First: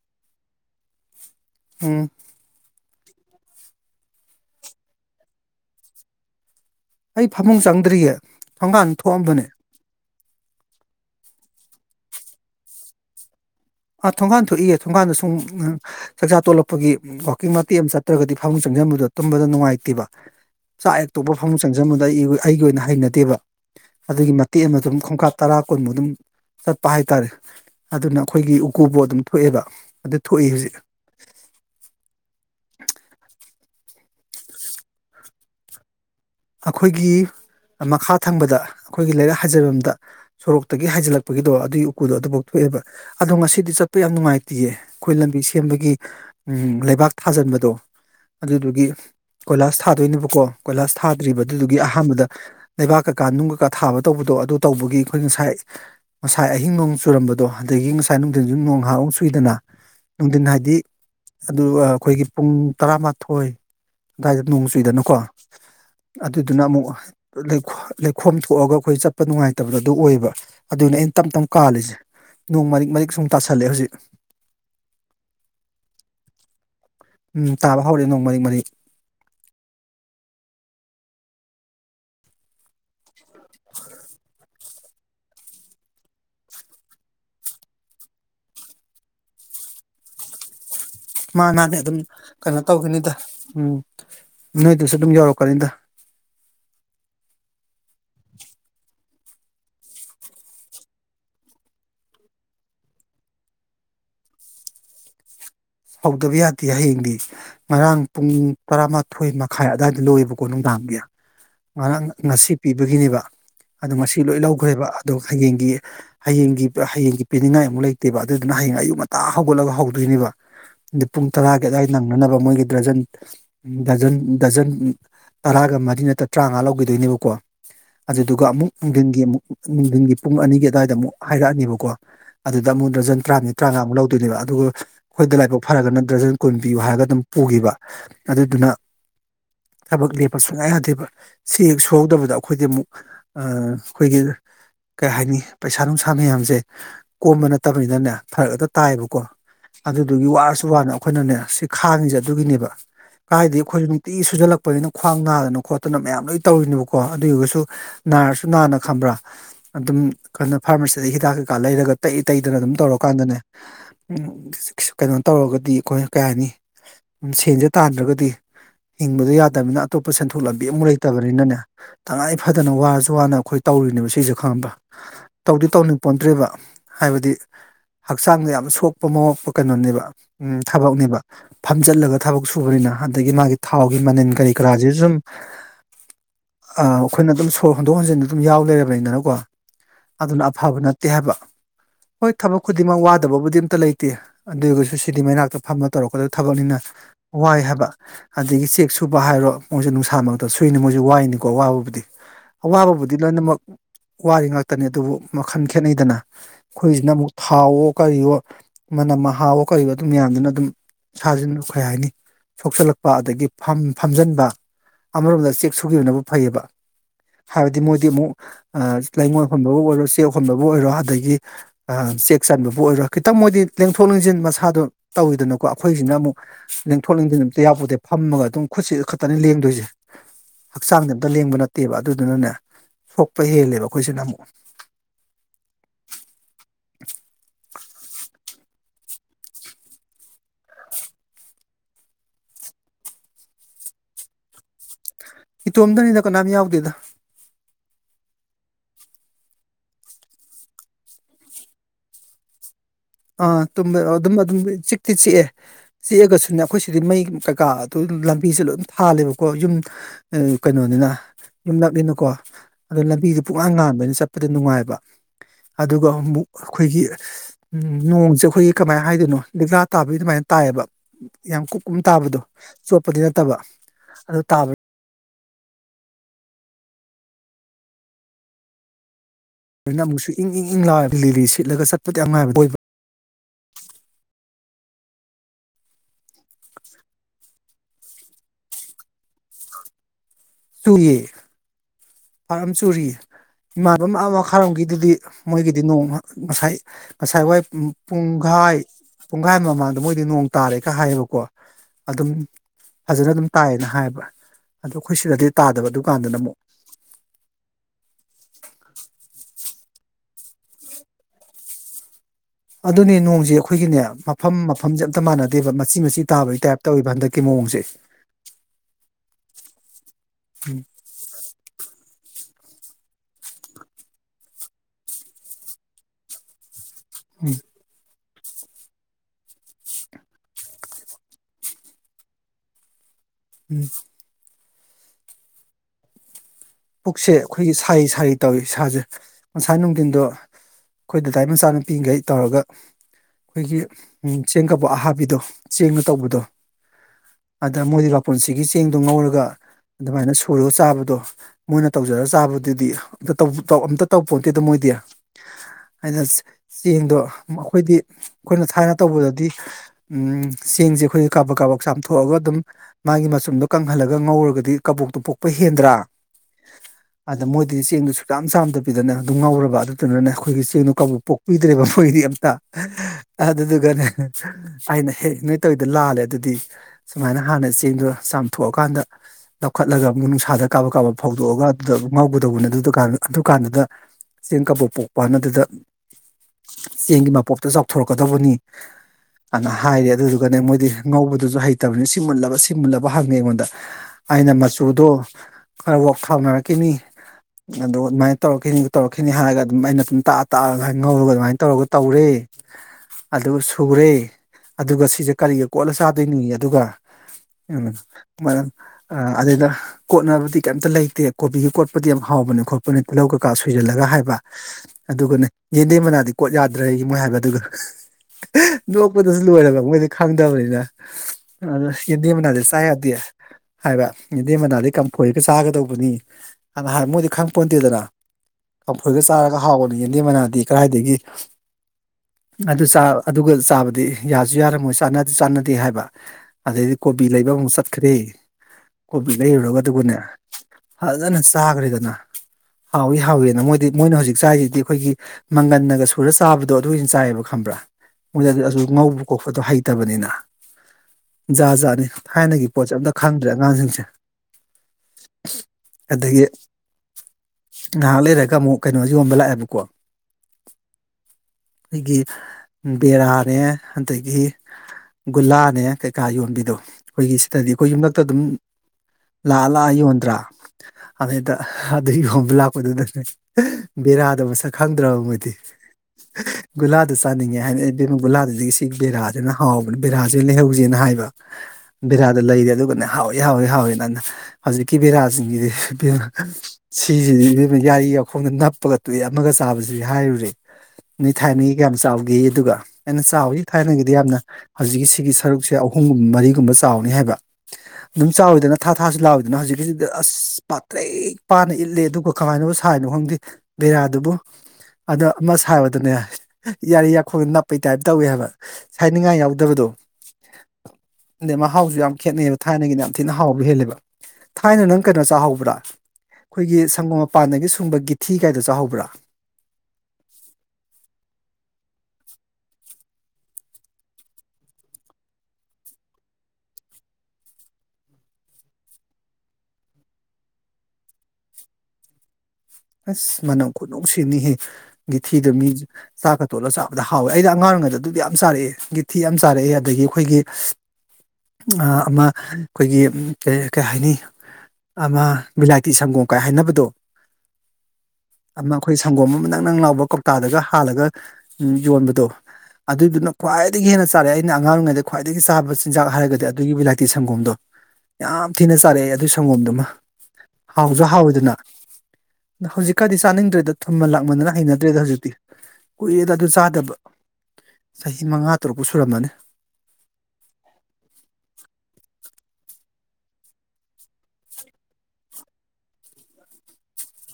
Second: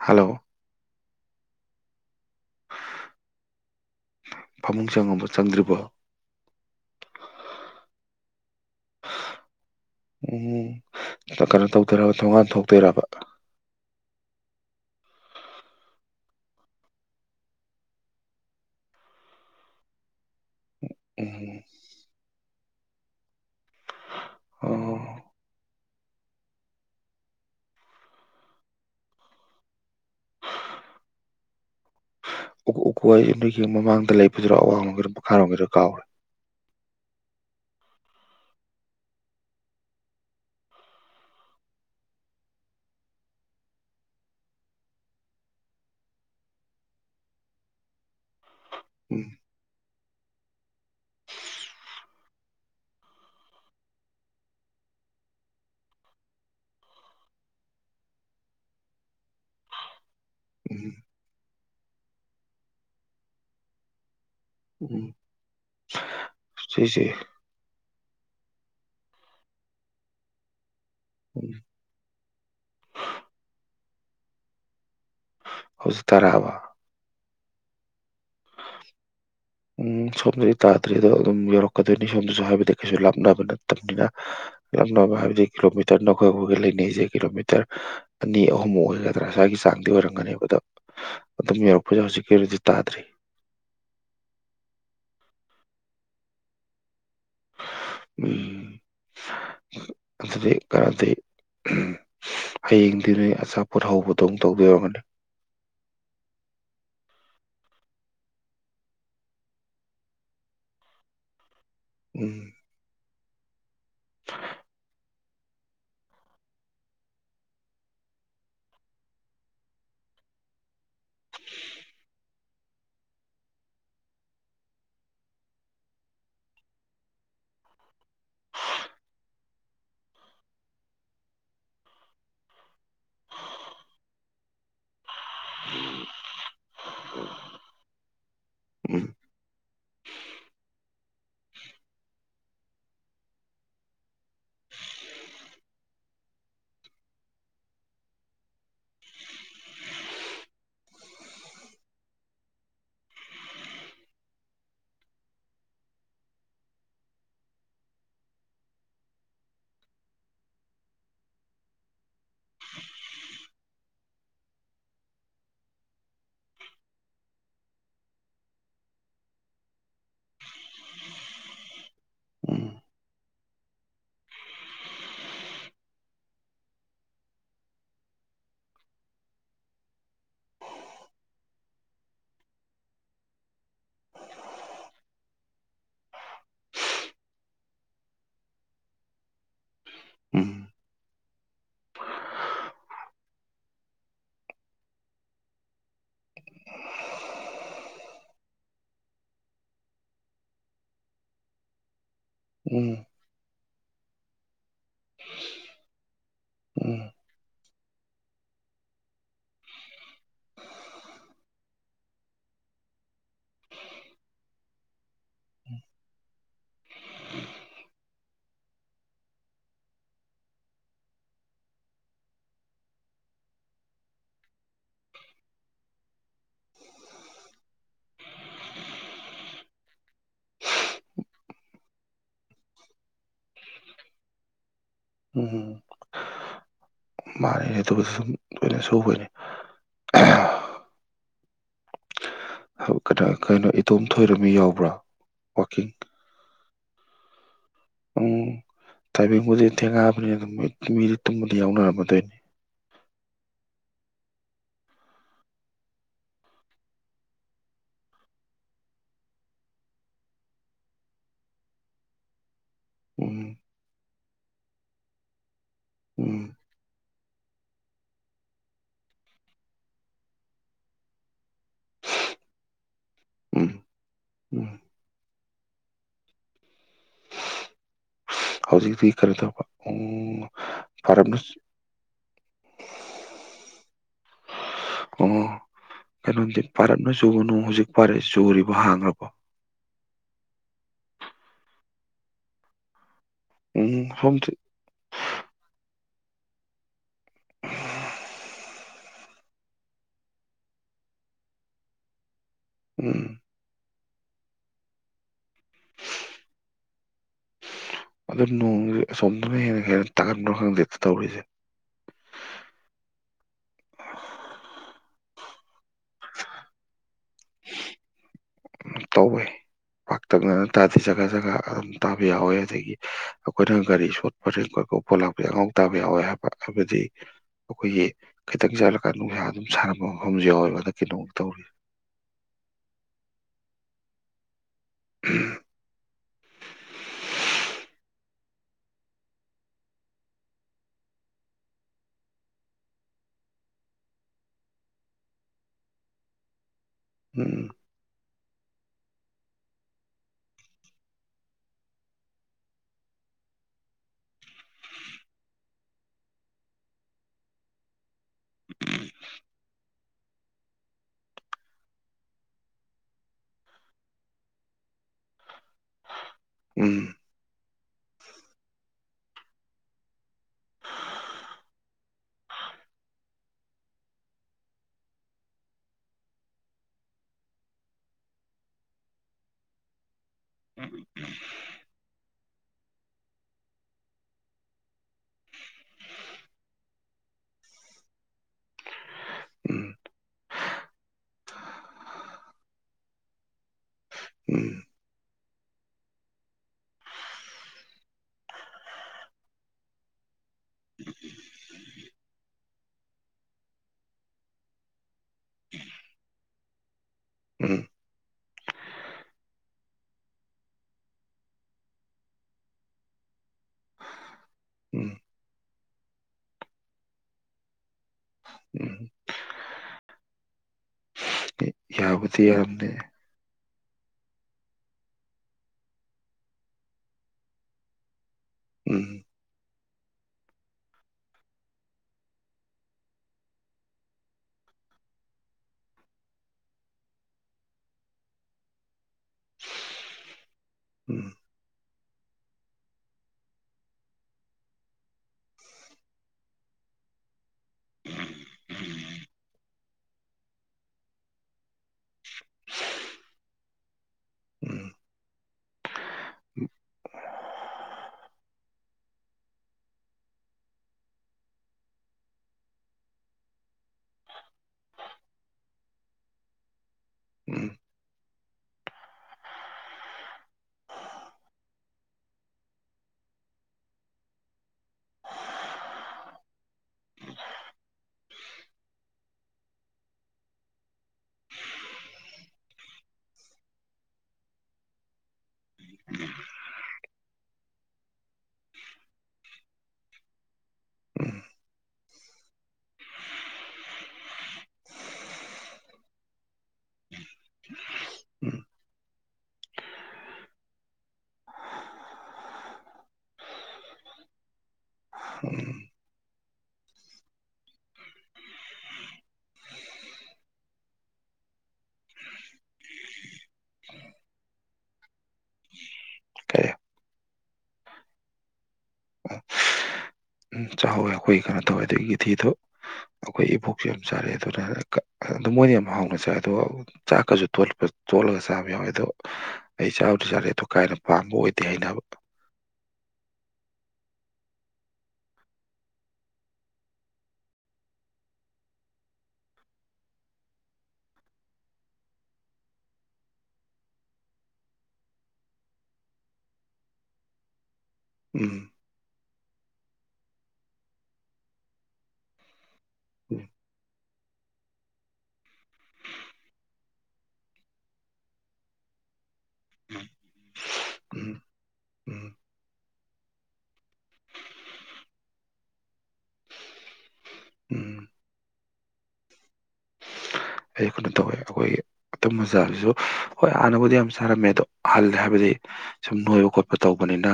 hello ꯎꯝ ꯐꯃꯨꯡ ꯆꯪꯉꯕ ꯆꯪꯗ꯭ꯔꯤꯕꯣ ꯑꯩ ꯐꯃꯨꯡ ꯆꯪꯗ꯭ꯔꯤꯌꯦ ꯊꯣꯡꯒꯥꯟ ꯊꯣꯛꯑꯝꯕꯅꯦ ꯎꯝ ꯀꯩꯅꯣ ꯇꯧꯗꯣꯏꯔꯣ ꯊꯣꯡꯉꯥꯟ ꯊꯣꯛꯇꯣꯏꯔꯕ ꯑꯥ ꯊꯣꯡꯒꯥꯟ ꯊꯣꯛꯏꯑ ꯊꯣꯡꯒꯥꯟꯗ ꯁꯨꯝ ꯎꯝ ꯆꯥꯛꯆꯥ ꯇꯣꯂꯛꯄꯒꯤ ꯋꯥꯛꯀꯤꯡ ꯃꯇꯦꯛ ꯑꯃ ꯆꯠꯇ꯭ꯔꯒꯗꯤ ꯐꯃꯨꯡ ꯆꯪꯁꯤꯟꯕꯗꯣ ꯇꯨꯝꯕꯗꯣ ꯅꯨꯡꯉꯥꯏꯇꯦꯕ ꯆꯥꯛ ꯍꯦꯛꯇꯣꯛꯄ ꯐꯃꯨꯡ ꯎꯝ ꯆꯪꯁꯤꯟꯕꯗꯣ ꯑꯩ ꯑꯩꯒꯤ ꯑꯣꯏꯅ ꯍꯩꯅꯗꯦꯕ ꯑꯗꯨꯒꯤ ꯃꯇꯦꯛ ꯑꯃ ꯑꯗꯨꯝ ꯑꯣ ꯈꯣꯡ ꯀꯥꯞ ꯇꯔꯥ ꯀꯨꯟꯃꯨꯛ ꯑꯗꯨꯝ ꯆꯠꯄ ꯍꯥꯏꯇꯥꯔꯦ ꯑꯗꯨꯅ ꯑꯩꯈꯣꯏꯒꯤ ꯎꯀ ꯎꯀꯨꯕꯣ ꯑꯗꯨꯝ ꯊꯣꯛꯑꯦꯕ ꯑꯗꯨ ꯊꯣꯛꯏ ꯍꯧꯖꯤꯛ [inaudible] ꯎ ꯎꯀꯨꯏ ꯅꯣꯏꯒꯤ ꯃꯃꯥꯡꯗ ꯂꯩꯕꯗꯨꯔꯥ ꯑꯋꯥꯡꯔꯣꯝꯒꯤꯔꯥ ꯃꯈꯥꯔꯣꯝꯒꯤꯔꯥ ꯀꯥꯎꯔꯦ ꯑꯩꯈꯣꯏꯒꯤ ꯃꯈꯥ ꯊꯪꯕꯗ ꯑꯩꯈꯣꯏꯒꯤ ꯂꯩꯔꯛ ꯍꯥꯏꯖꯟꯕꯝꯗ ꯁꯣꯔꯣꯛꯇꯒꯤ ꯍꯥꯏꯖꯤꯜꯂꯛꯄꯒꯤꯗꯣ ꯑꯗꯨꯒꯤ ꯎꯀꯨꯗꯣ ꯑꯗꯨꯐꯥꯎ ꯊꯣꯛꯑꯦꯕ ꯑꯗꯣ ꯉꯁꯤꯗꯤ ꯆꯠꯄ ꯌꯥꯝ ꯅꯨꯡꯉꯥꯏꯇꯤꯌꯦ ꯑꯩꯈꯣꯏ ꯂꯝꯕꯤ ꯁꯦꯝꯕꯒꯤ ꯎꯟ ꯂꯩꯕꯥꯛ ꯊꯥꯖꯤꯟꯕꯗꯣ ꯑꯗꯨꯗꯨꯒꯤ ꯎꯝ ꯀꯣꯏꯂꯥꯁ ꯊꯥꯗꯣꯏꯅꯦꯕꯀꯣ ꯀꯣꯏꯂꯥꯁ ꯊꯥ ꯗ꯭ꯔꯤꯕ ꯑꯗꯨꯗꯨꯒꯤ ꯑꯍꯥꯟꯕꯗ ꯂꯩꯕꯥꯛꯀꯀꯥ ꯅꯨꯡ ꯀꯀꯥ ꯊꯥꯕ ꯇꯧꯕꯗꯣ ꯑꯗꯨ ꯇꯧꯕꯒꯤ ꯑꯩꯈꯣꯏ ꯉꯁꯥꯏ ꯉꯁꯥꯏ ꯑꯍꯤꯡ ꯅꯣꯡ ꯆꯨꯔꯝꯕꯗꯣ ꯑꯗꯒꯤ ꯉꯁꯥꯏ ꯅꯨꯡꯊꯤꯟꯁꯨ ꯅꯣꯡ ꯉꯥꯏꯍꯛ ꯆꯨꯏꯗꯅ ꯅꯨꯡꯊꯤꯟ ꯍꯥꯏꯗꯤ ꯎꯝ ꯑꯗꯨꯒ ꯑꯩꯈꯣꯏꯒꯤ ꯄꯨꯡ ꯇꯔꯥꯃꯥꯊꯣꯏ ꯑꯗꯨꯗꯥꯏꯗ ꯅꯣꯡ ꯎꯝ ꯆꯨꯏꯗꯅꯀꯣ ꯑꯗꯨꯗꯨꯅ ꯑꯃꯨꯛ ꯁꯤꯁꯦ ꯂꯩꯈꯣ ꯂꯩꯈꯣꯝ ꯊꯣꯛꯑꯒ ꯑꯩꯈꯣꯏ ꯆꯠꯄ ꯅꯨꯡꯉꯥꯏꯇꯕꯗꯣ ꯑꯗꯨ ꯑꯣꯏꯕ ꯑꯗꯨꯅ ꯑꯩꯅ ꯇꯞ ꯇꯞ ꯎꯝ ꯀꯥꯜꯂꯤꯁꯦ ꯅꯣꯡ ꯃꯔꯤꯛ ꯃꯔꯤꯛ ꯁꯨꯝ ꯇꯥꯁꯜꯂꯦ ꯍꯧꯖꯤꯛ ꯍꯧꯖꯤꯛ ꯇꯔꯛ ꯑꯕꯥ ꯎꯝ ꯇꯥꯕ ꯍꯧꯔꯦ ꯅꯣꯡ ꯃꯔꯤꯛ ꯃꯔꯤꯛ ꯎꯝ ꯁꯣꯝꯗꯗꯤ ꯇꯥꯗ꯭ꯔꯤ ꯑꯗꯣ ꯑꯗꯨꯝ ꯌꯧꯔꯛꯀꯗꯣꯏꯅꯤ ꯁꯣꯝꯗꯁꯨ ꯍꯥꯏꯕꯗꯤ ꯀꯩꯁꯨ ꯂꯥꯞꯅꯕ ꯅꯠꯇꯕꯅꯤꯅ ꯌꯥꯝ ꯍꯥꯏꯕꯗꯤ ꯀꯤꯂꯣꯃꯤꯇꯔ ꯅꯈꯣꯏꯕꯨꯒ ꯂꯩꯅꯩꯁꯦ ꯀꯤꯂꯣꯃꯤꯇꯔ ꯑꯅꯤ ꯑꯍꯨꯝ ꯑꯣꯏꯒ ꯈꯔꯁꯥꯒꯤ ꯆꯥꯡꯗꯤ ꯑꯣꯏꯔꯝꯒꯅꯤꯕ ꯑꯗꯣ ꯃꯥ ꯑꯗꯨꯝ ꯃꯥꯅꯦ ꯌꯧꯔꯛꯄ ꯍꯧꯖꯤꯛꯀꯤꯔꯗꯤ ꯀꯩꯅꯣ ꯇꯥꯗ꯭ꯔꯤ ꯎꯝ ꯅꯣꯏꯗꯁꯨ ꯑꯗꯨꯝ ꯌꯧꯔꯛꯀꯅꯤꯗ ꯑꯗꯨ ꯀꯔꯗ ꯍꯌꯦꯡꯗꯤ ꯅꯣꯏ ꯑꯆꯥꯄꯣꯠ ꯍꯧꯕꯗꯧ ꯇꯧꯗꯣꯏ ꯑꯣꯏꯔꯝꯒꯅꯤ ꯍꯧꯗꯕ ꯌꯥꯗꯦ ꯍꯌꯦꯡꯗꯤ ꯉꯔꯥꯡ ꯄꯨꯡ ꯇꯔꯥꯃꯥꯊꯣꯏ ꯃꯈꯥꯏ ꯑꯋꯥꯏꯗ ꯂꯣꯏꯌꯦꯕꯀꯣ ꯅꯨꯡꯗꯥꯡꯒꯤ ꯉꯔꯥꯟ ꯎꯝ ꯉꯁꯤ ꯄꯤꯕꯒꯤꯅꯦꯕ ꯑꯗꯣ ꯉꯁꯤ ꯂꯣꯏ ꯂꯧꯈ꯭ꯔꯦꯕ ꯑꯗꯣ ꯍꯌꯦꯡꯒꯤ ꯍꯌꯦꯡꯒꯤ ꯍꯌꯦꯡꯒꯤ ꯄꯤꯅꯤꯡꯉꯥꯏ ꯑꯃꯨꯛ ꯂꯩꯇꯦꯕ ꯑꯗꯨꯗꯨꯅ ꯍꯌꯦꯡ ꯑꯌꯨꯛ ꯉꯟꯇꯥ ꯍꯧꯒꯠꯂꯒ ꯍꯧꯗꯣꯏꯅꯦꯕ ꯑ ꯄꯨꯡ ꯇꯔꯥꯒꯤ ꯑꯋꯥꯏ ꯅꯪꯅꯅꯕ ꯃꯣꯏꯒꯤ ꯗ꯭ꯔꯖꯟ ꯗꯖꯟ ꯗꯖꯟ ꯇꯔꯥꯒ ꯃꯔꯤ ꯅꯠꯇ꯭ꯔ ꯇꯔꯥꯉꯥ ꯂꯧꯈꯤꯗꯣꯏꯅꯦꯕꯀꯣ ꯑꯗꯨꯗꯨꯒ ꯑꯃꯨꯛ ꯅꯨꯡꯊꯤꯟꯒꯤ ꯑꯃꯨꯛ ꯅꯨꯡꯊꯤꯟꯒꯤ ꯄꯨꯡ ꯑꯅꯤꯒꯤ ꯑꯗꯨꯋꯥꯏꯗ ꯑꯃꯨꯛ ꯍꯥꯏꯔꯛꯑꯅꯦꯕꯀꯣ ꯑꯗꯨꯗ ꯑꯃꯨꯛ ꯗꯖꯟꯔꯥꯅꯤ ꯇꯔꯥꯉꯃꯨꯛ ꯂꯧꯗꯣꯏꯕ ꯑꯗꯨꯒ ꯑꯩꯈꯣꯏꯗ ꯂꯥꯏꯕꯛ ꯐꯔꯒꯅ ꯗ꯭ꯔꯖꯟ ꯀꯨꯟ ꯄꯤꯌꯨ ꯍꯥꯏꯔꯒ ꯑꯗꯨꯝ ꯄꯨꯈꯤꯕ ꯑꯗꯨꯗꯨꯅ ꯎꯝ ꯊꯕꯛ ꯂꯦꯞꯄ ꯁꯨꯡꯉꯥꯏ ꯌꯥꯗꯦꯕ ꯁꯤ ꯍꯦꯛ ꯁꯨꯍꯧꯗꯕꯗ ꯑꯩꯈꯣꯏꯗꯤ ꯑꯃꯨꯛ ꯑꯩꯈꯣꯏꯒꯤ ꯀꯩ ꯍꯥꯏꯅꯤ ꯄꯩꯁꯥ ꯅꯨꯡꯁꯥ ꯊꯥꯡꯃꯤꯌꯥꯝꯁꯦ ꯀꯣꯝꯕ ꯅꯠꯇꯕꯅꯤꯅꯅꯦ ꯐꯔꯛ ꯍꯦꯛꯇ ꯇꯥꯏꯕꯀꯣ ꯑꯗꯨꯗꯨꯒꯤ ꯋꯥꯔꯁꯨ ꯋꯥꯅ ꯑꯩꯈꯣꯏꯅꯅꯦ ꯁꯤ ꯈꯥꯡꯉꯤꯁꯦ ꯑꯗꯨꯒꯤꯅꯦꯕ ꯀꯥꯏꯗ ꯑꯩꯈꯣꯏꯁꯨ ꯅꯨꯡꯇꯤ ꯁꯨꯖꯜꯂꯛꯄꯅꯤꯅ ꯈ꯭ꯋꯥꯡ ꯅꯥꯗꯅ ꯈꯣꯠꯇꯅ ꯃꯌꯥꯝ ꯂꯣꯏ ꯇꯧꯔꯤꯅꯦꯕꯀꯣ ꯑꯗꯨꯗꯨꯒꯁꯨ ꯅꯥꯔꯁꯨ ꯅꯥꯟꯅ ꯈꯪꯕ꯭ꯔꯥ ꯑꯗꯨꯝ ꯀꯩꯅꯣ ꯐꯥꯔꯃꯥꯁꯤꯗ ꯍꯤꯗꯥꯛ ꯀꯩꯀꯥ ꯂꯩꯔꯒ ꯇꯩ ꯇꯩꯗꯅ ꯑꯗꯨꯝ ꯇꯧꯔꯀꯥꯟꯗꯅꯦ ꯀꯩꯅꯣ ꯇꯧꯔꯒꯗꯤ ꯑꯩꯈꯣꯏꯅ ꯀꯌꯥꯅꯤ ꯁꯦꯟꯁꯦ ꯇꯥꯟꯗ꯭ꯔꯒꯗꯤ ꯍꯤꯡꯕꯗ ꯌꯥꯗꯕꯅꯤꯅ ꯑꯇꯣꯞꯄ ꯁꯦꯟꯊꯣꯛ ꯂꯝꯕꯤ ꯑꯃꯨꯛ ꯂꯩꯇꯕꯅꯤꯅꯅꯦ ꯇꯉꯥꯏ ꯎꯝ ꯐꯗꯅ ꯋꯥꯁꯨ ꯋꯥꯅ ꯑꯩꯈꯣꯏ ꯇꯧꯔꯤꯅꯦꯕ ꯁꯤꯁꯦ ꯈꯪꯕ ꯇꯧꯗꯤ ꯇꯧꯅꯤꯡ ꯄꯣꯟꯗ꯭ꯔꯦꯕ ꯍꯥꯏꯕꯗꯤ ꯍꯛꯆꯥꯡꯗ ꯌꯥꯝ ꯁꯣꯛ ꯄ ꯃꯣꯛꯄ ꯀꯩꯅꯣꯅꯦꯕ ꯎꯝ ꯊꯕꯛꯅꯦꯕ ꯐꯝꯆꯠꯂꯒ ꯊꯕꯛ ꯁꯨꯕꯅꯤꯅ ꯑꯗꯒꯤ ꯃꯥꯒꯤ ꯊꯥꯎꯒꯤ ꯃꯅꯤꯜ ꯀꯔꯤ ꯀꯔꯥꯁꯤ ꯁꯨꯝ ꯑꯩꯈꯣꯏꯅ ꯑꯗꯨꯝ ꯁꯣꯔ ꯍꯣꯟꯗꯣꯛ ꯍꯣꯟꯖꯤꯟ ꯑꯗꯨꯝ ꯌꯥꯎ ꯂꯩꯔꯕꯅꯤꯅꯀꯣ ꯑꯗꯨꯅ ꯑꯐꯕ ꯅꯠꯇꯦ ꯍꯥꯏꯕ ꯍꯣꯏ ꯊꯕꯛ ꯈꯨꯗꯤꯡꯃꯛ ꯋꯥꯗꯕꯕꯨꯗꯤ ꯑꯝꯇ ꯂꯩ ꯇꯦ ꯑꯗꯨꯒꯁꯨ ꯁꯤꯗꯤ ꯃꯅꯥꯛꯇ ꯐꯝꯃ ꯇꯧꯔꯛꯄꯗ ꯊꯕꯛꯅꯤꯅ ꯋꯥꯏ ꯍꯥꯏꯕ ꯑꯗꯒꯤ ꯆꯦꯛ ꯁꯨꯕ ꯍꯥꯏꯔꯣ ꯃꯣꯏꯁꯦ ꯅꯨꯡꯁꯥꯃꯔꯛꯇ ꯁꯨꯏꯅꯤ ꯃꯣꯏꯁꯨ ꯋꯥꯏꯅꯤꯀꯣ ꯋꯥꯕꯕꯨꯗꯤ ꯎꯝ ꯑꯋꯥꯕꯕꯨꯗꯤ ꯂꯣꯏꯅꯃꯛ ꯋꯥꯔꯤ ꯉꯥꯛꯇꯅꯤ ꯑꯗꯨꯕꯨ ꯃꯈꯜ ꯈꯦꯠꯅꯩꯗꯅ ꯎꯝ ꯑꯩꯈꯣꯏꯁꯤꯅ ꯑꯃꯨꯛ ꯍꯥꯎꯋꯣ ꯀꯔꯤꯋꯣ ꯃꯅꯝ ꯃꯍꯥꯎꯋꯣ ꯀꯔꯤꯋꯤ ꯑꯗꯨꯝ ꯃꯌꯥꯝꯗꯨꯅ ꯑꯗꯨꯝ ꯏꯁꯖꯦ ꯀꯔꯤ ꯍꯥꯏꯅꯤ ꯁꯣꯛꯆꯜꯂꯛꯄ ꯑꯗꯒꯤ ꯐꯝ ꯐꯝꯖꯤꯟꯕ ꯑꯃꯔꯣꯝꯗ ꯆꯦꯛ ꯁꯨꯈꯤꯕꯅꯕ ꯐꯩꯌꯦꯕ ꯍꯥꯏꯕꯗꯤ ꯃꯣꯏꯗꯤ ꯑꯃꯨꯛ ꯂꯩꯉꯣꯟ ꯍꯣꯟꯕꯕꯨ ꯑꯣꯏꯔꯣ ꯆꯦꯛ ꯍꯣꯟꯕꯕꯨ ꯑꯣꯏꯔꯣ ꯑꯗꯒꯤ ꯆꯦꯛ ꯆꯟꯕꯕꯨ ꯑꯣꯏꯔꯣ ꯈꯤꯇꯪ ꯃꯣꯏꯗꯤ ꯂꯦꯡꯊꯣꯛ ꯂꯦꯡꯁꯤꯟ ꯃꯁꯥꯗꯣ ꯇꯧꯋꯤꯗꯅꯀꯣ ꯑꯩꯈꯣꯏꯁꯤꯅ ꯑꯃꯨꯛ ꯂꯦꯡꯊꯣꯛꯅꯤꯡꯊ ꯑꯝꯇ ꯌꯥꯎꯄꯗꯦ ꯐꯝꯃꯒ ꯑꯗꯨꯝ ꯈꯨꯠꯁꯤ ꯈꯛꯇꯅ ꯂꯦꯡꯗꯣꯏꯁꯦ ꯍꯛꯆꯥꯡꯁꯦ ꯑꯝꯇ ꯂꯦꯡꯕ ꯅꯠꯇꯦꯕ ꯑꯗꯨꯗꯨꯅꯅꯦ ꯁꯣꯛꯄ ꯍꯦꯜꯂꯦꯕ ꯑꯩꯈꯣꯏꯁꯤꯅ ꯑꯃꯨꯛ ꯎꯝ ꯃꯥꯜꯂꯤꯅꯦ ꯑꯗꯨꯕꯨꯁꯨ ꯁꯨꯝ ꯂꯣꯏꯅ ꯁꯨꯕꯅꯤ ꯀꯅꯥ ꯀꯩꯅꯣ ꯏꯇꯣꯝ ꯊꯣꯏꯔꯝꯃꯤ ꯌꯥꯎꯕ꯭ꯔꯥ ꯋꯥꯛꯀꯤꯡ ꯏꯇꯣꯝꯗꯅꯤꯗ ꯀꯅꯥꯝ ꯌꯥꯎꯗꯦꯗ ꯎꯝ ꯇꯥꯏꯕꯪꯕꯨꯗꯤ ꯊꯦꯡꯉꯕꯅꯤ ꯑꯗꯨꯝ ꯃꯤꯗꯤ ꯇꯨꯝꯕꯗꯤ ꯌꯥꯎꯅꯔꯝꯃꯗꯣꯏꯅꯤ ꯑꯥ ꯑꯗꯨꯝ ꯑꯗꯨꯝ ꯆꯤꯛꯇꯤ ꯆꯤꯛꯑꯦ ꯆꯤꯛꯑꯒꯁꯨꯅꯦ ꯑꯩꯈꯣꯏ ꯁꯤꯗꯤ ꯃꯩ ꯀꯩꯀꯥ ꯑꯗꯨ ꯂꯝꯕꯤꯁꯦ ꯂꯣꯏ ꯊꯥꯜꯂꯦꯕꯀꯣ ꯌꯨꯝ ꯀꯩꯅꯣꯅꯤꯅ ꯌꯨꯝꯅꯥꯛꯅꯤꯅꯀꯣ ꯑꯗꯣ ꯂꯝꯕꯤꯗꯨ ꯎꯝ ꯄꯨꯛꯂꯥꯡ ꯉꯥꯟꯕꯅ ꯆꯠꯄꯗ ꯅꯨꯡꯉꯥꯏꯕ ꯑꯗꯨꯒ ꯑꯃ ꯎꯝ ꯑꯃꯨꯛ ꯑꯩꯈꯣꯏꯒꯤ ꯎ ꯅꯣꯡꯁꯦ ꯑꯩꯈꯣꯏꯒꯤ ꯀꯃꯥꯏꯅ ꯍꯥꯏꯗꯣꯏꯅꯣ ꯂꯛꯁꯥ ꯇꯥꯕꯒꯤ ꯑꯗꯨꯃꯥꯏꯅ ꯇꯥꯏꯌꯦꯕ ꯌꯥꯝ ꯀ ꯀꯨꯝ ꯇꯥꯕꯗꯣ ꯆꯣꯠꯄꯗꯤ ꯅꯠꯇꯕ ꯎꯝ ꯑꯗꯨ ꯎꯝ ꯇꯥꯕ ꯍꯧꯖꯤꯛꯇꯤ ꯀꯔꯤ ꯇꯧꯕ [unintelligible] ꯑꯃꯨꯛꯁꯨ ꯎꯝ ꯏꯪ ꯏꯪ ꯏꯪ ꯂꯧꯔ ꯄꯥꯔꯞꯅ ꯂꯤꯂꯤ ꯁꯤꯠꯂꯒ ꯆꯠꯄꯗ ꯌꯥꯝ ꯅꯨꯡꯉꯥꯏꯕꯗ‌ꯣ ꯑꯣꯏꯕ [unintelligible] ꯆꯨꯏꯌ‌ꯦ ꯄꯔꯞꯅ‌ ꯆꯨꯔꯤꯌ‌ꯦ ꯎꯝ ꯏꯃꯥꯟꯅꯕ ꯑꯃ ꯑꯥ ꯁꯣꯝꯗꯤ ꯃꯈꯥꯔ‌ꯣꯝꯒꯤꯗꯨꯗꯤ ꯃꯣꯏꯒꯤꯗꯤ ꯅꯣꯡ ꯉꯁꯥꯏ ꯉꯁꯥꯏ ꯋꯥꯏ ꯄꯨꯡꯈꯥꯏ ꯄꯨꯡꯒꯥꯏ ꯃꯃꯥꯡꯗ ꯃꯣꯏꯗꯤ ꯅꯣꯡ ꯇꯥꯔꯦꯒ ꯍꯥꯏꯌꯦꯕꯀꯣ ꯑꯗꯨꯝ ꯎꯝ ꯐꯖꯅ ꯑꯗꯨꯝ ꯇꯥꯏꯌꯦꯅ ꯍꯥꯏꯕ ꯑꯗꯣ ꯑꯩꯈꯣꯏ ꯁꯤꯗꯗꯤ ꯇꯥꯗꯕ ꯗꯨꯀꯥꯟꯗꯅ ꯑꯃꯨꯛ ꯑꯗꯨ ꯅꯣꯡꯁ‌ꯦ ꯁꯣꯝꯗꯅ ꯍꯦꯟꯅꯥ ꯍꯦꯟꯅꯥ ꯇꯥꯒꯟꯕꯔꯥ ꯈꯪꯗꯦꯗ ꯇꯧꯔꯤꯁꯦ ꯑꯗꯨꯅꯦ ꯅꯣꯡꯁꯦ ꯑꯩꯈꯣꯏꯒꯤꯅꯦ ꯃꯐꯝ ꯃꯐꯝꯁꯦ ꯑꯝꯇ ꯃꯥꯟꯅ ꯗ‌ꯦꯕ ꯃꯆꯤ ꯃꯆꯤ ꯇꯥꯕꯒꯤ ꯇꯥꯏꯞ ꯇꯧꯌ‌ꯦꯕ ꯍꯟꯗꯛꯀꯤ ꯃꯑꯣꯡꯁꯦ ꯇꯧꯋꯦ ꯄꯥꯛꯇꯛꯅꯅ ꯎꯝ ꯇꯥꯗ‌ꯦ ꯖꯒꯥ ꯖꯒꯥ ꯑꯗꯨꯝ ꯇꯥꯕ ꯌꯥꯎꯌꯦ ꯑꯗꯒꯤ ꯑꯩꯈꯣꯏꯅ ꯒꯥꯔꯤ [unintelligible] ꯎꯝ ꯑꯩꯈꯣꯏꯒꯤ ꯈꯤꯇꯪ ꯆꯠꯂꯒ ꯅꯨꯡꯁꯥ ꯑꯗꯨꯝ ꯁꯥꯔꯝꯕ ꯃꯐꯝꯁꯨ ꯌꯥꯎꯋꯦꯕ ꯍꯟꯗꯛꯀꯤ ꯅꯣꯡ ꯇꯧ ꯎꯝ [unintelligible] ꯄꯨꯛꯁꯦ ꯑꯩꯈꯣꯏꯒꯤ ꯁꯥꯔꯤ ꯁꯥꯔꯤ ꯇꯧꯏ ꯏꯁꯥꯁꯦ ꯉꯁꯥꯏ ꯅꯨꯡꯊꯤꯟꯗꯣ ꯑꯩꯈꯣꯏ ꯗꯥꯗꯥꯒꯤ ꯃꯆꯥꯅꯨꯄꯤꯈꯩ ꯇꯧꯔꯒ ꯑꯩꯈꯣꯏꯒꯤ ꯎꯝ ꯆꯦꯡ ꯀꯥꯕꯣꯛ ꯑꯍꯥꯕꯤꯗꯣ ꯆꯦꯡꯅ ꯇꯧꯕꯗꯣ ꯎꯝ ꯑꯗ ꯃꯣꯏ ꯃꯄꯨꯟꯁꯤꯒꯤ ꯆꯦꯡꯗꯣ ꯉꯧꯔꯒ ꯑꯗꯨꯃꯥꯏꯅ ꯁꯨꯔꯒ ꯆꯥꯕꯗꯣ ꯃꯣꯏꯅ ꯇꯧꯖꯔꯒ ꯆꯥꯕꯗꯨꯗꯤ ꯑꯝꯇ ꯇꯧ ꯇꯧ ꯑꯝꯇ ꯇꯧ ꯄꯣꯠꯇ‌ꯦꯗ‌ꯣ ꯃꯣꯏꯗꯤ ꯑꯩꯅ ꯆꯦꯡꯗꯣ ꯑꯩꯈꯣꯏꯗꯤ ꯑꯩꯈꯣꯏꯅ ꯊꯥꯏꯅ ꯇꯧꯕꯗꯗꯤ ꯎꯝ ꯆꯦꯡꯁꯦ ꯑꯩꯈꯣꯏꯅ ꯀꯥꯕꯛ ꯀꯥꯕꯛ ꯆꯥꯝꯊꯣꯛꯑꯒ ꯑꯗꯨꯝ ꯃꯥꯒꯤ ꯃꯆꯨꯝꯗꯣ ꯀꯪꯍꯜꯂꯒ ꯉꯧꯔꯒꯗꯤ ꯀꯕꯣꯛꯇꯣ ꯄꯣꯛꯄ ꯍꯦꯟꯗ꯭ꯔꯥ ꯎꯝ ꯑꯗ ꯃꯣꯏꯗꯤ ꯆꯦꯡꯗꯨ ꯁꯨꯛꯆꯥꯝ ꯆꯥꯝꯗꯕꯤꯗꯅ‌ꯦ ꯑꯗꯨꯝ ꯉꯧꯔꯕ ꯑꯗꯨꯗꯨꯅꯅꯦ ꯑꯩꯈꯣꯏꯒꯤ ꯆꯦꯡꯗꯣ ꯀꯕ‌ꯣꯛ ꯄꯣꯛ ꯈꯪꯗ꯭ꯔꯦꯕ ꯃꯣꯏꯗꯤ ꯑꯝꯇ ꯑꯗꯨꯗꯨꯒꯅꯦ ꯑꯩꯅ ꯍꯦ ꯅꯣꯏ ꯇꯧꯋꯤꯗ‌ꯣ ꯂꯥꯜꯂꯦ ꯑꯗꯨꯗꯤ ꯁꯨꯃꯥꯏꯅ ꯍꯥꯟꯅ ꯆꯦꯡꯗꯣ ꯆꯥꯝꯊꯣꯛꯑꯀꯥꯟꯗ ꯂꯧꯈꯠꯂꯒ ꯑꯃꯨꯛ ꯅꯨꯡꯁꯥꯗ ꯀꯥꯕꯛ ꯀꯥꯕꯛ ꯗꯣꯛꯑꯒ ꯑꯗꯨꯗ ꯑꯃꯨꯛ ꯉꯥꯎꯒꯗꯧꯕꯅꯦ ꯑꯗꯨꯗꯨ ꯀꯥꯟꯗ ꯑꯗꯨ ꯀꯥꯟꯗꯨꯗ ꯆꯦꯡ ꯀꯕꯣꯛ ꯄꯣꯛꯄꯅ ꯑꯗꯨꯗ ꯆꯦꯡꯒꯤ ꯃꯄꯣꯞꯇ‌ꯣ ꯆꯥꯎꯊꯣꯔꯛꯀꯗꯧꯕꯅꯤ ꯑꯗꯨꯃꯥꯏ ꯎꯝ ꯍꯥꯏꯔꯦ ꯑꯗꯨꯗꯨꯒꯅꯦ ꯃꯣꯏꯗꯤ ꯉꯧꯕꯗꯨꯁꯨ ꯍꯩꯇꯕꯅꯤꯅ ꯁꯤ ꯃꯨꯜꯂꯕ ꯁꯤ ꯃꯨꯜꯂꯕ ꯍꯪꯉꯦ ꯑꯩꯉꯣꯟꯗ ꯑꯩꯅ ꯎꯝ ꯃꯆꯨꯗꯣ ꯈꯔ ꯋꯥꯎꯊꯥꯡꯅꯔꯛꯈꯤꯅꯤ ꯑꯗꯨ ꯑꯗꯨꯃꯥꯏꯅ ꯇꯧꯔꯛꯈꯤꯅꯤ ꯇꯧꯔꯛꯈꯤꯅꯤ ꯍꯥꯏꯔꯒ ꯑꯗꯨꯝ ꯑꯩꯅ ꯑꯗꯨꯝ ꯇꯥꯛꯑ ꯇꯥꯛꯑꯒ ꯍꯥꯏꯗꯤ ꯉꯧꯔꯒ ꯑꯗꯨꯃꯥꯏꯅ ꯇꯧꯔꯒ ꯇꯧꯔꯦ ꯑꯗꯨꯒ ꯁꯨꯔꯦ ꯑꯗꯨꯒ ꯁꯤꯁꯦ ꯀꯔꯤꯒ ꯀꯣꯠꯂ ꯆꯥꯗꯣꯏꯅ‌ꯣꯌ‌ꯦ ꯑꯗꯨꯒ ꯎꯝ [unintelligible] ꯑꯗꯨꯗ ꯀꯣꯠꯅꯕꯗꯤ ꯀꯩꯝꯇ ꯂꯩꯇꯦ ꯀꯣꯕꯤꯒ ꯀꯣꯠꯄꯗꯤ ꯌꯥꯝ ꯍꯥꯎꯕꯅꯦ ꯈꯣꯠꯄꯅꯦ ꯇꯤꯜꯍꯧ ꯀꯩꯀꯥ ꯁꯣꯏꯖꯜꯂꯒ ꯍꯥꯏꯕ ꯎꯝ ꯑꯗꯨꯒꯅꯦ ꯌꯦꯟꯗꯦꯝ ꯃꯅꯥꯗꯤ ꯀꯣꯠ ꯌꯥꯗ꯭ꯔꯌ‌ꯦ ꯃꯣꯏ ꯍꯥꯏꯕ ꯑꯗꯨꯒ ꯎꯝ ꯅꯣꯛꯄꯗꯁꯨ ꯂꯣꯏꯔꯕ ꯃꯣꯏꯗꯤ ꯈꯪꯗꯕꯅꯤꯅ ꯑꯗꯨ ꯌꯦꯟꯗ‌ꯦꯝ ꯌꯥꯕꯨꯗꯤ ꯃꯅꯥꯗꯤ ꯆꯥ ꯌꯥꯔꯝꯅꯦ ꯌꯥꯗꯦ ꯍꯥꯏꯕ ꯌꯦꯟꯗ‌ꯦꯝ ꯃꯅꯥꯗꯤ ꯀꯝꯐꯣꯏ ꯆꯥꯒꯗꯧꯕꯅꯤ ꯍꯥꯏꯅ ꯍꯥꯏ ꯃꯣꯏꯗꯤ ꯈꯪꯄꯣꯠꯗꯦꯗꯅ ꯀꯝꯐꯣꯏꯒ ꯎꯝ ꯆꯥ ꯒ ꯍꯥꯎꯕꯅꯤ ꯌꯦꯟꯗ‌ꯦꯝ ꯃꯅꯥꯗꯤ ꯀꯔꯥꯏꯗꯒꯤ ꯑꯗꯨ ꯆꯥ ꯑꯗꯨꯒ ꯆꯥꯕꯗꯤ ꯌꯥꯁꯨ ꯌꯥꯔꯝꯃꯣꯏ ꯆꯥꯟꯅꯁꯨ ꯆꯥꯟꯅꯗꯦ ꯍꯥꯏꯕ ꯑꯗꯩꯗꯤ ꯀꯣꯕꯤ ꯂꯩꯕ ꯑꯃꯨꯛ ꯆꯠꯈ꯭ꯔꯦ ꯀꯣꯕꯤ ꯂꯩꯔꯨꯔꯒ ꯑꯗꯨꯒꯅꯦ ꯎꯝ ꯐꯖꯅ ꯆꯥꯈꯔꯦꯗꯅ ꯍꯥꯎꯋꯤ ꯍꯥꯎꯋꯤꯅ ꯃꯣꯏꯗꯤ ꯃꯣꯏꯅ ꯍꯧꯖꯤꯛ ꯆꯥꯏꯁꯤꯗꯤ ꯑꯩꯈꯣꯏꯒꯤ ꯃꯪꯒꯟꯅꯒ ꯁꯨꯔ ꯆꯥꯕꯗꯣ ꯑꯗꯨ ꯑꯣꯏꯅ ꯆꯥꯏꯌꯦꯕ ꯈꯪꯕ꯭ꯔꯥ ꯃꯣꯏꯗꯤ ꯑꯗꯨ ꯉꯧꯕ ꯈꯣꯠꯄꯗꯣ ꯍꯩꯇꯕꯅꯤꯅ ꯖꯥꯠ ꯖꯥꯠꯅꯤ ꯊꯥꯏꯅꯒꯤ ꯄꯣꯠꯁꯦ ꯑꯝꯇ ꯈꯪꯗ꯭ꯔꯦ ꯑꯉꯥꯡꯁꯤꯡꯁꯦ ꯎꯝ ꯑꯗꯒꯤ ꯉꯍꯥꯛ ꯂꯩꯔꯒ ꯑꯃꯨꯛ ꯀꯩꯅꯣꯁꯤ ꯌꯣꯟꯕ ꯂꯥꯛꯑꯦꯕꯀꯣ ꯑꯩꯈꯣꯏꯒꯤ ꯕꯦꯔꯥꯅꯦ ꯑꯗꯒꯤ ꯒꯨꯜꯂꯥꯅꯦ ꯀꯩꯀꯥ ꯌꯣꯟꯕꯤꯗꯣ ꯑꯩꯈꯣꯏꯒꯤ ꯁꯤꯗꯗꯤ ꯎꯝ ꯑꯩꯈꯣꯏ ꯌꯨꯝꯂꯛꯇ ꯑꯗꯨꯝ ꯂꯥꯛꯑ ꯂꯥꯛꯑ ꯌꯣꯟꯗ꯭ꯔꯥ ꯑꯗꯩꯗ ꯑꯗꯨꯒꯤ ꯃꯑꯣꯡꯗ ꯂꯥꯛꯄꯗꯨꯗꯅꯦ ꯕꯦꯔꯥꯗ ꯃꯁꯛ ꯈꯪꯗ꯭ꯔꯕ ꯃꯣꯏꯗꯤ ꯒꯨꯂꯥꯗ ꯆꯥꯅꯤꯡꯉꯦ ꯍꯥꯏꯕꯅ ꯑꯩꯕꯦꯝꯃ ꯒꯨꯂꯥꯗꯨꯗꯒꯤ ꯁꯤ ꯕꯗꯨꯅ ꯍꯥꯎꯕꯅꯦ ꯕꯦꯔꯥꯁꯦ ꯂꯩꯍꯧꯁꯦꯅ ꯍꯥꯏꯕ ꯕꯦꯔꯥꯗ ꯂꯩꯔꯦ ꯑꯗꯨꯒꯅ ꯍꯥꯎꯋꯤ ꯍꯥꯎꯋꯦ ꯍꯥꯎꯋꯦꯅ ꯑꯅ ꯀꯕꯤꯔꯥꯖꯒꯤꯗꯤ ꯕꯤꯔꯥ ꯁꯤꯁꯤꯗꯤꯅ ꯌꯥꯔꯤ ꯌꯥꯈꯣꯡꯗ ꯅꯞꯄꯒ ꯇꯣꯛꯑꯦ ꯑꯃꯒ ꯆꯥꯕꯁꯤꯗꯤ ꯍꯥꯏꯔꯨꯔꯦ ꯅꯣꯏ ꯎꯝ ꯊꯥꯏꯅꯒꯤ ꯀꯌꯥꯝ ꯆꯥꯎꯈꯤ ꯑꯗꯨꯒ ꯑꯩꯅ ꯆꯥꯎꯌꯤ ꯊꯥꯏꯅꯒꯤꯗꯤ ꯌꯥꯝꯅ ꯍꯧꯖꯤꯛꯀꯤ ꯁꯤꯒꯤ ꯁꯔꯨꯛꯁꯦ ꯑꯍꯨꯝꯒ ꯃꯔꯤꯒꯨꯝꯕ ꯆꯥꯎꯅꯤ ꯍꯥꯏꯕ ꯑꯗꯨꯝ ꯎꯝ ꯆꯥꯎꯌꯤꯗꯅ ꯊꯥ ꯊꯥꯁꯨ ꯂꯥꯛꯑꯣꯢꯗꯅ ꯍꯧꯖꯤꯛ ꯗ ꯑꯁ ꯄꯥꯠꯇ꯭ꯔꯦꯛ ꯄꯥꯅ ꯏꯠꯂꯦ ꯑꯗꯨꯒ ꯀꯃꯥꯏꯅꯣ ꯁꯥꯏꯅꯣ ꯈꯪꯗꯦ ꯇ‌ꯦꯔꯥꯗꯨꯕꯨ ꯑꯗ ꯑꯃ ꯎꯝ ꯁꯥꯕꯗꯅꯦ ꯌꯥꯔꯤ ꯌꯥꯈꯣꯡꯗ ꯅꯞꯄꯩ ꯇꯥꯏꯞ ꯇꯧꯏꯦ ꯍꯥꯏꯕ ꯍꯥꯏꯅꯤꯡꯉꯥꯏ ꯌꯥꯎꯗꯕꯗꯣ ꯃꯍꯥꯎꯁꯨ ꯌꯥꯝ ꯈꯦꯠꯅꯩꯕ ꯊꯥꯏꯅꯒꯤꯅ ꯌꯥꯝ ꯊꯤꯅ ꯍꯥꯎꯕ ꯍꯦꯜꯂꯦꯕ ꯊꯥꯏꯅ ꯅꯪ ꯀꯩꯅꯣ ꯆꯥꯍꯧꯕ꯭ꯔꯥ ꯀꯩ ꯑꯩꯈꯣꯏꯒꯤ ꯁꯪꯒꯣꯝ ꯃꯄꯥꯟꯗꯒꯤ ꯁꯨꯡꯕ ꯒꯤꯊꯤ ꯀꯥꯏꯗ ꯆꯥꯍꯧꯕ꯭ꯔꯥ ꯎꯝ ꯆꯥꯍꯧꯋꯦ ꯑꯩꯈꯣꯏꯒꯤ ꯀꯩꯅꯣ ꯇꯧꯋꯦ ꯑꯗꯒꯤꯒꯤꯊꯤꯗꯣ ꯑꯩꯈꯣꯏ ꯏꯕꯣꯛꯁꯨ ꯌꯥꯝ ꯆꯥꯔꯦ ꯑꯗꯨꯅ ꯑꯗꯨ ꯃꯣꯏꯅ ꯌꯥꯝ ꯍꯥꯎꯅ ꯆꯥꯏꯦ ꯑꯗꯣ ꯆꯥꯛꯀꯁꯨꯛꯄ ꯇꯣꯠꯂꯒ ꯆꯥꯕ ꯌꯥꯎꯋꯦ ꯑꯗꯣ ꯑꯩ ꯆꯥꯕꯗꯤ ꯆꯥꯗꯦ ꯑꯗꯨ ꯀꯥꯏꯅ ꯄꯥꯝꯕ ꯑꯣꯏꯗꯦ ꯍꯥꯏꯅꯕ ꯑꯁ ꯃꯅꯝ ꯈꯨꯠꯅꯨꯡꯁꯤꯅꯤꯍꯦ ꯒꯤꯊꯤꯗ ꯃꯤ ꯆꯥꯛꯀ ꯇꯣꯠꯂꯒ ꯆꯥꯕꯗ ꯍꯥꯎꯋꯦ ꯑꯩꯗꯤ ꯑꯉꯥꯡꯔꯤꯉꯩꯗ ꯑꯗꯨꯗꯤ ꯌꯥꯝ ꯆꯥꯔꯛꯑꯦ ꯒꯤꯊꯤ ꯌꯥꯝ ꯆꯥꯔꯛꯑꯦ ꯑꯗꯒꯤ ꯑꯩꯈꯣꯏꯒꯤ ꯑꯃ ꯑꯩꯈꯣꯏꯒꯤ ꯀ ꯀꯩ ꯍꯥꯏꯅꯤ ꯑꯃ ꯃꯤꯂꯥꯏꯇꯤ ꯁꯪꯒꯣꯝ ꯀꯥꯏ ꯍꯥꯏꯅꯕꯗꯣ ꯎꯝ ꯑꯃ ꯑꯩꯈꯣꯏ ꯁꯪꯒꯣꯝ ꯑꯃ ꯅꯪ ꯅꯪ ꯂꯥꯎꯕ ꯀꯧꯇꯥꯗꯒ ꯍꯥꯜꯂꯒ ꯌꯣꯟꯕꯗꯣ ꯑꯗꯨꯏꯗꯨꯅ ꯎꯝ ꯈ꯭ꯋꯥꯏꯗꯒꯤ ꯍꯦꯟꯅ ꯆꯥꯔꯦ ꯑꯩꯅ ꯑꯉꯥꯡ ꯑꯣꯏꯔꯤꯉꯩꯗ ꯈ꯭ꯋꯥꯏꯗꯒꯤ ꯆꯥꯕ ꯆꯤꯟꯖꯥꯛ ꯍꯥꯏꯔꯒꯗꯤ ꯑꯗꯨꯒꯤꯕꯨ ꯂꯥꯏꯇꯤ ꯁꯪꯒꯣꯝꯗꯣ ꯌꯥꯝ ꯊꯤꯅ ꯆꯥꯔꯛꯑꯦ ꯑꯗꯨ ꯁꯪꯒꯣꯝꯗꯨꯃ ꯍꯥꯎꯁꯨ ꯎꯝ ꯍꯥꯎꯋꯤꯗꯅ ꯎꯝ ꯍꯧꯖꯤꯛꯀꯥꯟꯗꯤ ꯆꯥꯅꯤꯡꯗ꯭ꯔꯦꯗ ꯊꯨꯝꯃꯟ ꯂꯥꯛꯃꯟꯗꯅ ꯍꯩꯅꯗ꯭ꯔꯦꯗ ꯍꯧꯖꯤꯛꯇꯤ ꯀꯨꯏꯔꯦꯗ ꯑꯗꯨ ꯆꯥꯗꯕ ꯎꯝ ꯆꯍꯤ ꯃꯉꯥ ꯇꯔꯨꯛꯄꯨ ꯁꯨꯔꯝꯂꯅꯤ ꯑꯩ ꯀꯩꯅꯣ ꯇꯧꯋꯦ ꯑꯩꯈꯣꯏꯒꯤ ꯑꯕꯖꯥꯕꯁꯤꯁꯨ ꯍꯣꯏ ꯍꯥꯟꯅꯕꯨꯗꯤ ꯌꯥꯝ ꯆꯥꯔꯝꯃꯦ ꯑꯗꯣ ꯍꯜꯂꯦ ꯍꯥꯏꯕꯗꯤ ꯁꯨꯝ ꯅꯣꯏꯕ ꯈꯣꯠꯄ ꯇꯧꯕꯅꯤꯅ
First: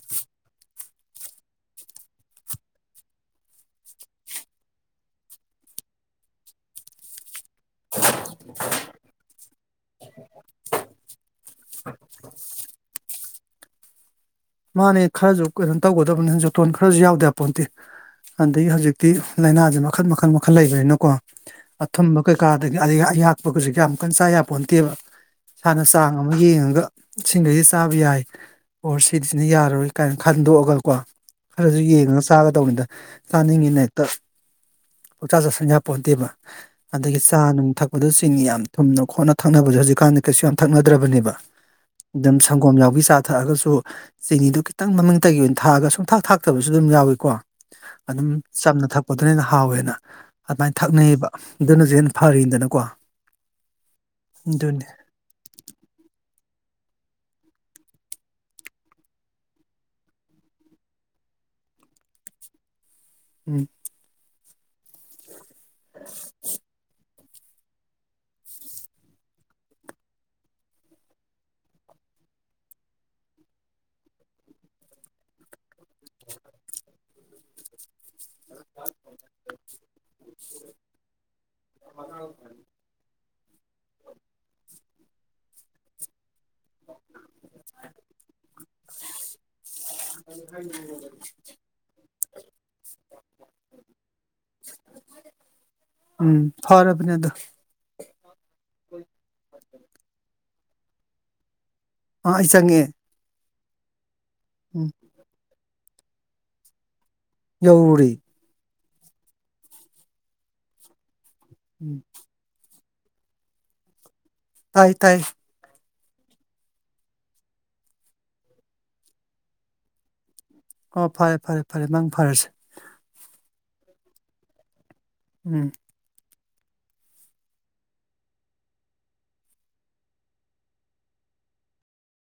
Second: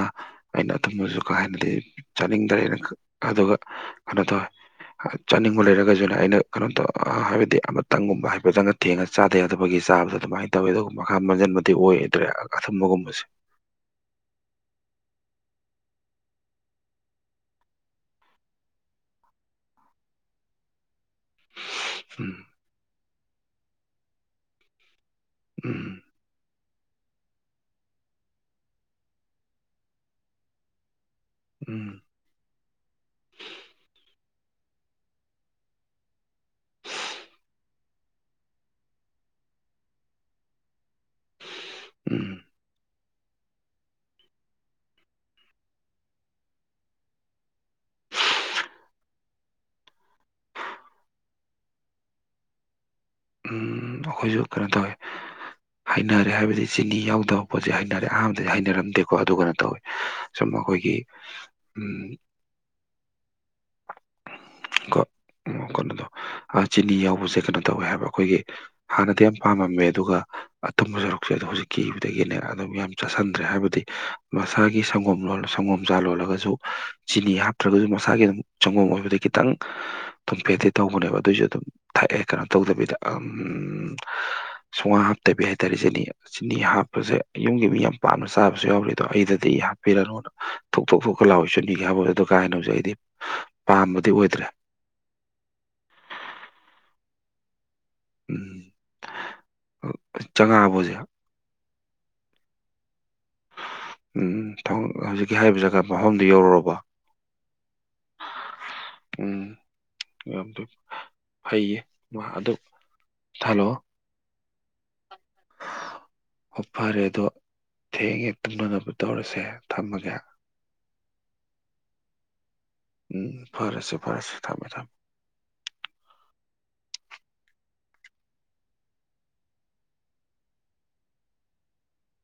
ꯑꯩꯅ ꯑꯗꯨꯨꯝꯝꯕꯁꯨ ꯀꯥ ꯍꯦꯟꯅꯗꯤ ꯆꯥꯅꯤꯡꯗ꯭ꯔꯦ ꯑꯗꯨꯒ ꯑꯗꯨꯗ‌ꯣ ꯆꯥꯅꯤꯡꯕ ꯂꯩꯔꯒꯁꯨꯅꯦ ꯑꯩꯅ ꯀꯩꯅꯣꯝ ꯇꯧ ꯍꯥꯏꯕꯗꯤ ꯑꯃꯇꯪꯒꯨꯝꯕ ꯍꯥꯏꯐꯗꯪꯅ ꯊꯦꯡꯉꯁꯤ ꯆꯥꯗ ꯌꯥꯗꯕꯒꯤ ꯆꯥꯕꯗ ꯑꯗꯨꯃꯥꯏꯅ ꯇꯧꯋꯤ ꯑꯗꯨꯒ ꯃꯈꯥ ꯃꯟꯖꯟꯕꯗꯤ ꯑꯣꯏꯗ꯭ꯔꯦ ꯑꯊꯨꯝꯕꯒꯨꯝꯕꯁꯦ ꯃꯥꯅꯦ ꯈꯔꯁꯨ ꯀꯩꯅꯣ ꯇꯧꯒꯗꯕꯅꯤ ꯖꯣꯇꯣꯟ ꯈꯔꯁꯨ ꯌꯥꯎꯗ ꯌꯄꯣꯠꯇꯦ ꯑꯗꯒꯤ ꯍꯧꯖꯤꯛꯇꯤ ꯂꯥꯏꯅꯥꯁꯦ ꯃꯈꯜ ꯃꯈꯜ ꯃꯈꯜ ꯂꯩꯕꯅꯤꯅꯀꯣ ꯑꯊꯨꯝꯕ ꯎꯝ ꯀꯩꯀꯥꯗꯒꯤ ꯑꯍꯛꯄꯒꯁꯨ ꯀ ꯌꯥꯝꯨꯛꯀꯟ ꯆꯥ ꯌꯥꯝꯄꯣꯟꯟꯇꯦꯕ ꯏꯁꯥꯅ ꯎꯝ ꯆꯥꯡ ꯑꯃ ꯌꯦꯡꯉꯒ ꯁꯤꯉꯩꯁꯤ ꯆꯥꯕ ꯌꯥꯏ ꯑꯣ ꯁꯤꯗꯤꯁꯤꯅ ꯌꯥꯔꯣꯏ ꯀꯥꯏꯅ ꯈꯟꯗꯣꯛꯑꯒ ꯀꯣ ꯎꯝ ꯈꯔꯁꯌꯦꯡꯉꯒ ꯆꯥꯒꯗꯧꯕꯅꯤꯗ ꯆꯥꯅꯤꯡꯉꯤꯅ ꯍꯦꯛꯇ ꯄꯣꯛꯆꯥ ꯆꯠ ꯁꯪꯌꯥ ꯄꯣꯟꯇꯕ ꯑꯗꯒꯤ ꯆꯥ ꯅꯨꯡ ꯊꯛꯄꯗ ꯆꯤꯅꯤ ꯌꯥꯝ ꯊꯨꯝꯅ ꯈꯣꯠꯅ ꯊꯛꯅꯕꯁꯦ ꯍꯧꯖꯤꯛꯀꯥꯟꯗꯤ ꯀꯩꯁꯨ ꯌꯥꯝ ꯊꯛꯅꯗ꯭ꯔꯕꯅꯦꯕ ꯎꯝ ꯑꯗꯨꯝ ꯁꯪꯒꯣꯝ ꯌꯥꯎꯕꯤ ꯆꯥ ꯊꯛꯑꯒꯁꯨ ꯆꯤꯅꯤꯗꯨ ꯈꯤꯇꯪ ꯃꯃꯤꯡꯇꯒꯤ ꯑꯣꯏꯅ ꯊꯥꯛꯑꯒ ꯁꯨꯡꯊꯥꯛ ꯊꯥꯛꯇꯕꯁꯨ ꯑꯗꯨꯝ ꯌꯥꯎꯏꯀꯣ ꯑꯗꯨꯝ ꯆꯝꯅ ꯊꯛꯄꯗꯨꯅ ꯍꯟꯅ ꯍꯥꯎꯋꯦꯅ ꯑꯗꯨꯃꯥꯏꯅ ꯊꯛꯅꯩꯕ ꯑꯗꯨꯅꯁꯨ ꯍꯦꯟꯅ ꯐꯔꯤꯗꯅꯀꯣ ꯎꯝ ꯑꯩꯈꯣꯏꯁꯨ ꯀꯩꯅꯣ ꯇꯧꯋꯦ ꯍꯩꯅꯔꯦ ꯍꯥꯏꯕꯗꯤ ꯆꯤꯅꯤ ꯌꯥꯎꯗꯕ ꯄꯣꯠꯁꯦ ꯍꯩꯅꯔꯦ ꯑꯍꯥꯟꯕꯗꯗꯤ ꯍꯩꯅꯔꯝꯗꯦꯀꯣ ꯑꯗꯨꯒ ꯀꯩꯅꯣ ꯇꯧꯋꯦ ꯁꯨꯝ ꯑꯩꯈꯣꯏꯒꯤ ꯎꯝ [unintelligible] [inaudible] ꯀꯣ ꯀꯩꯅꯣꯗꯣ ꯆꯤꯅꯤ ꯌꯥꯎꯕꯁꯦ ꯀꯩꯅꯣ ꯇꯧꯋꯦ ꯍꯥꯏꯕ꯭ꯔ ꯑꯩꯈꯣꯏꯒꯤ ꯍꯥꯟꯅꯗꯤ ꯌꯥꯝ ꯄꯥꯝꯃꯝꯃꯦ ꯑꯗꯨꯒ ꯑꯊꯨꯝꯕ ꯁꯔꯨꯛꯁꯦ ꯑꯗꯨ ꯍꯧꯖꯤꯛꯀꯤꯕꯗꯒꯤꯅꯦ ꯑꯗꯨꯝ ꯌꯥꯝ ꯆꯥꯁꯤꯟꯗ꯭ꯔꯦ ꯍꯥꯏꯕꯗꯤ ꯃꯁꯥꯒꯤ ꯁꯪꯒꯣꯝ ꯂ‌ꯣꯜꯂ ꯁꯪꯒꯣꯝꯆꯥꯥ ꯂꯣꯜꯂꯒꯁꯨ ꯆꯤꯅꯤ ꯍꯥꯞꯇ꯭ꯔꯒꯁꯨ ꯃꯁꯥꯒꯤ ꯑꯗꯨꯝ ꯆꯪꯒꯣꯝ ꯑꯣꯏꯕꯗꯤ ꯈꯤꯇꯪ ꯊꯨꯝꯐꯦꯠꯇꯤ ꯇꯧꯕꯅꯦꯕ ꯑꯗꯨꯑꯣꯏꯁꯨ ꯑꯗꯨꯝ ꯊꯛꯑꯦ ꯀꯩꯅꯣ ꯇꯧꯗꯕꯤꯗ ꯁꯨꯡꯍꯥꯞ ꯍꯥꯞꯇꯕꯤ ꯍꯥꯏꯇꯥꯔꯦ ꯆꯤꯅꯤ ꯆꯤꯅꯤ ꯍꯥꯞꯄꯁꯦ ꯌꯨꯝꯒꯤ ꯃꯤ ꯌꯥꯝ ꯄꯥꯝꯅ ꯆꯥꯕꯁꯨ ꯌꯥꯎꯔꯤ ꯑꯗꯣ ꯑꯩꯗꯗꯤ ꯍꯥꯞꯄꯤꯔꯅꯨꯅ ꯊꯣꯛꯊꯣꯛ ꯊꯣꯛꯀ ꯂꯥꯎꯋꯤ ꯆꯤꯅꯤꯒ ꯍꯥꯞꯄꯗ ꯑꯗꫭ ꯀꯥ ꯍꯦꯟꯅꯖꯨ ꯑꯩꯗꯤ ꯄꯥꯝꯕꯗꯤ ꯑꯣꯏꯗ꯭ꯔꯦ ꯎꯝ ꯐꯔꯦꯕꯅꯦ ꯑꯗꯨ ꯎꯝ ꯆꯥꯉꯥꯕꫭ ꯍꯖꯤꯛ ꯑꯥ ꯑꯩ ꯆꯪꯉꯑꯦ ꯎꯝ ꯊꯕꯛ ꯍꯧꯖꯤꯛꯀꯤ ꯍꯥꯏꯔꯤꯕ ꯖꯒꯥ ꯃꯐꯝꯗꯨ ꯌꯧꯔꯨꯔꯕꯣ ꯌꯧꯔꯨꯔꯦ ꯎꯝ ꯌꯥꯝꯗꯨ ꯐꯩꯌꯦ ꯎꯝ ꯃꯥ ꯑꯗꯨ ꯍꯜꯂꫭ ꯇꯥꯏ ꯇꯥꯏ ꯑꯣ ꯐꯔꯦ ꯑꯗꯣ ꯊꯦꯡꯉꯦ ꯇꯨꯝꯅꯅꯕ ꯇꯧꯔꯁꯦ ꯊꯝꯃꯒꯦ ꯑꯣ ꯐꯔꯦ ꯐꯔꯦ ꯐꯔꯦ ꯅꯪ ꯐꯔꯦꯁꯦ ꯎꯝ ꯐꯔꯁꯨ ꯐꯔꯁꯨ ꯊꯝꯃꯨ ꯊꯝꯃꯨ ꯎꯝ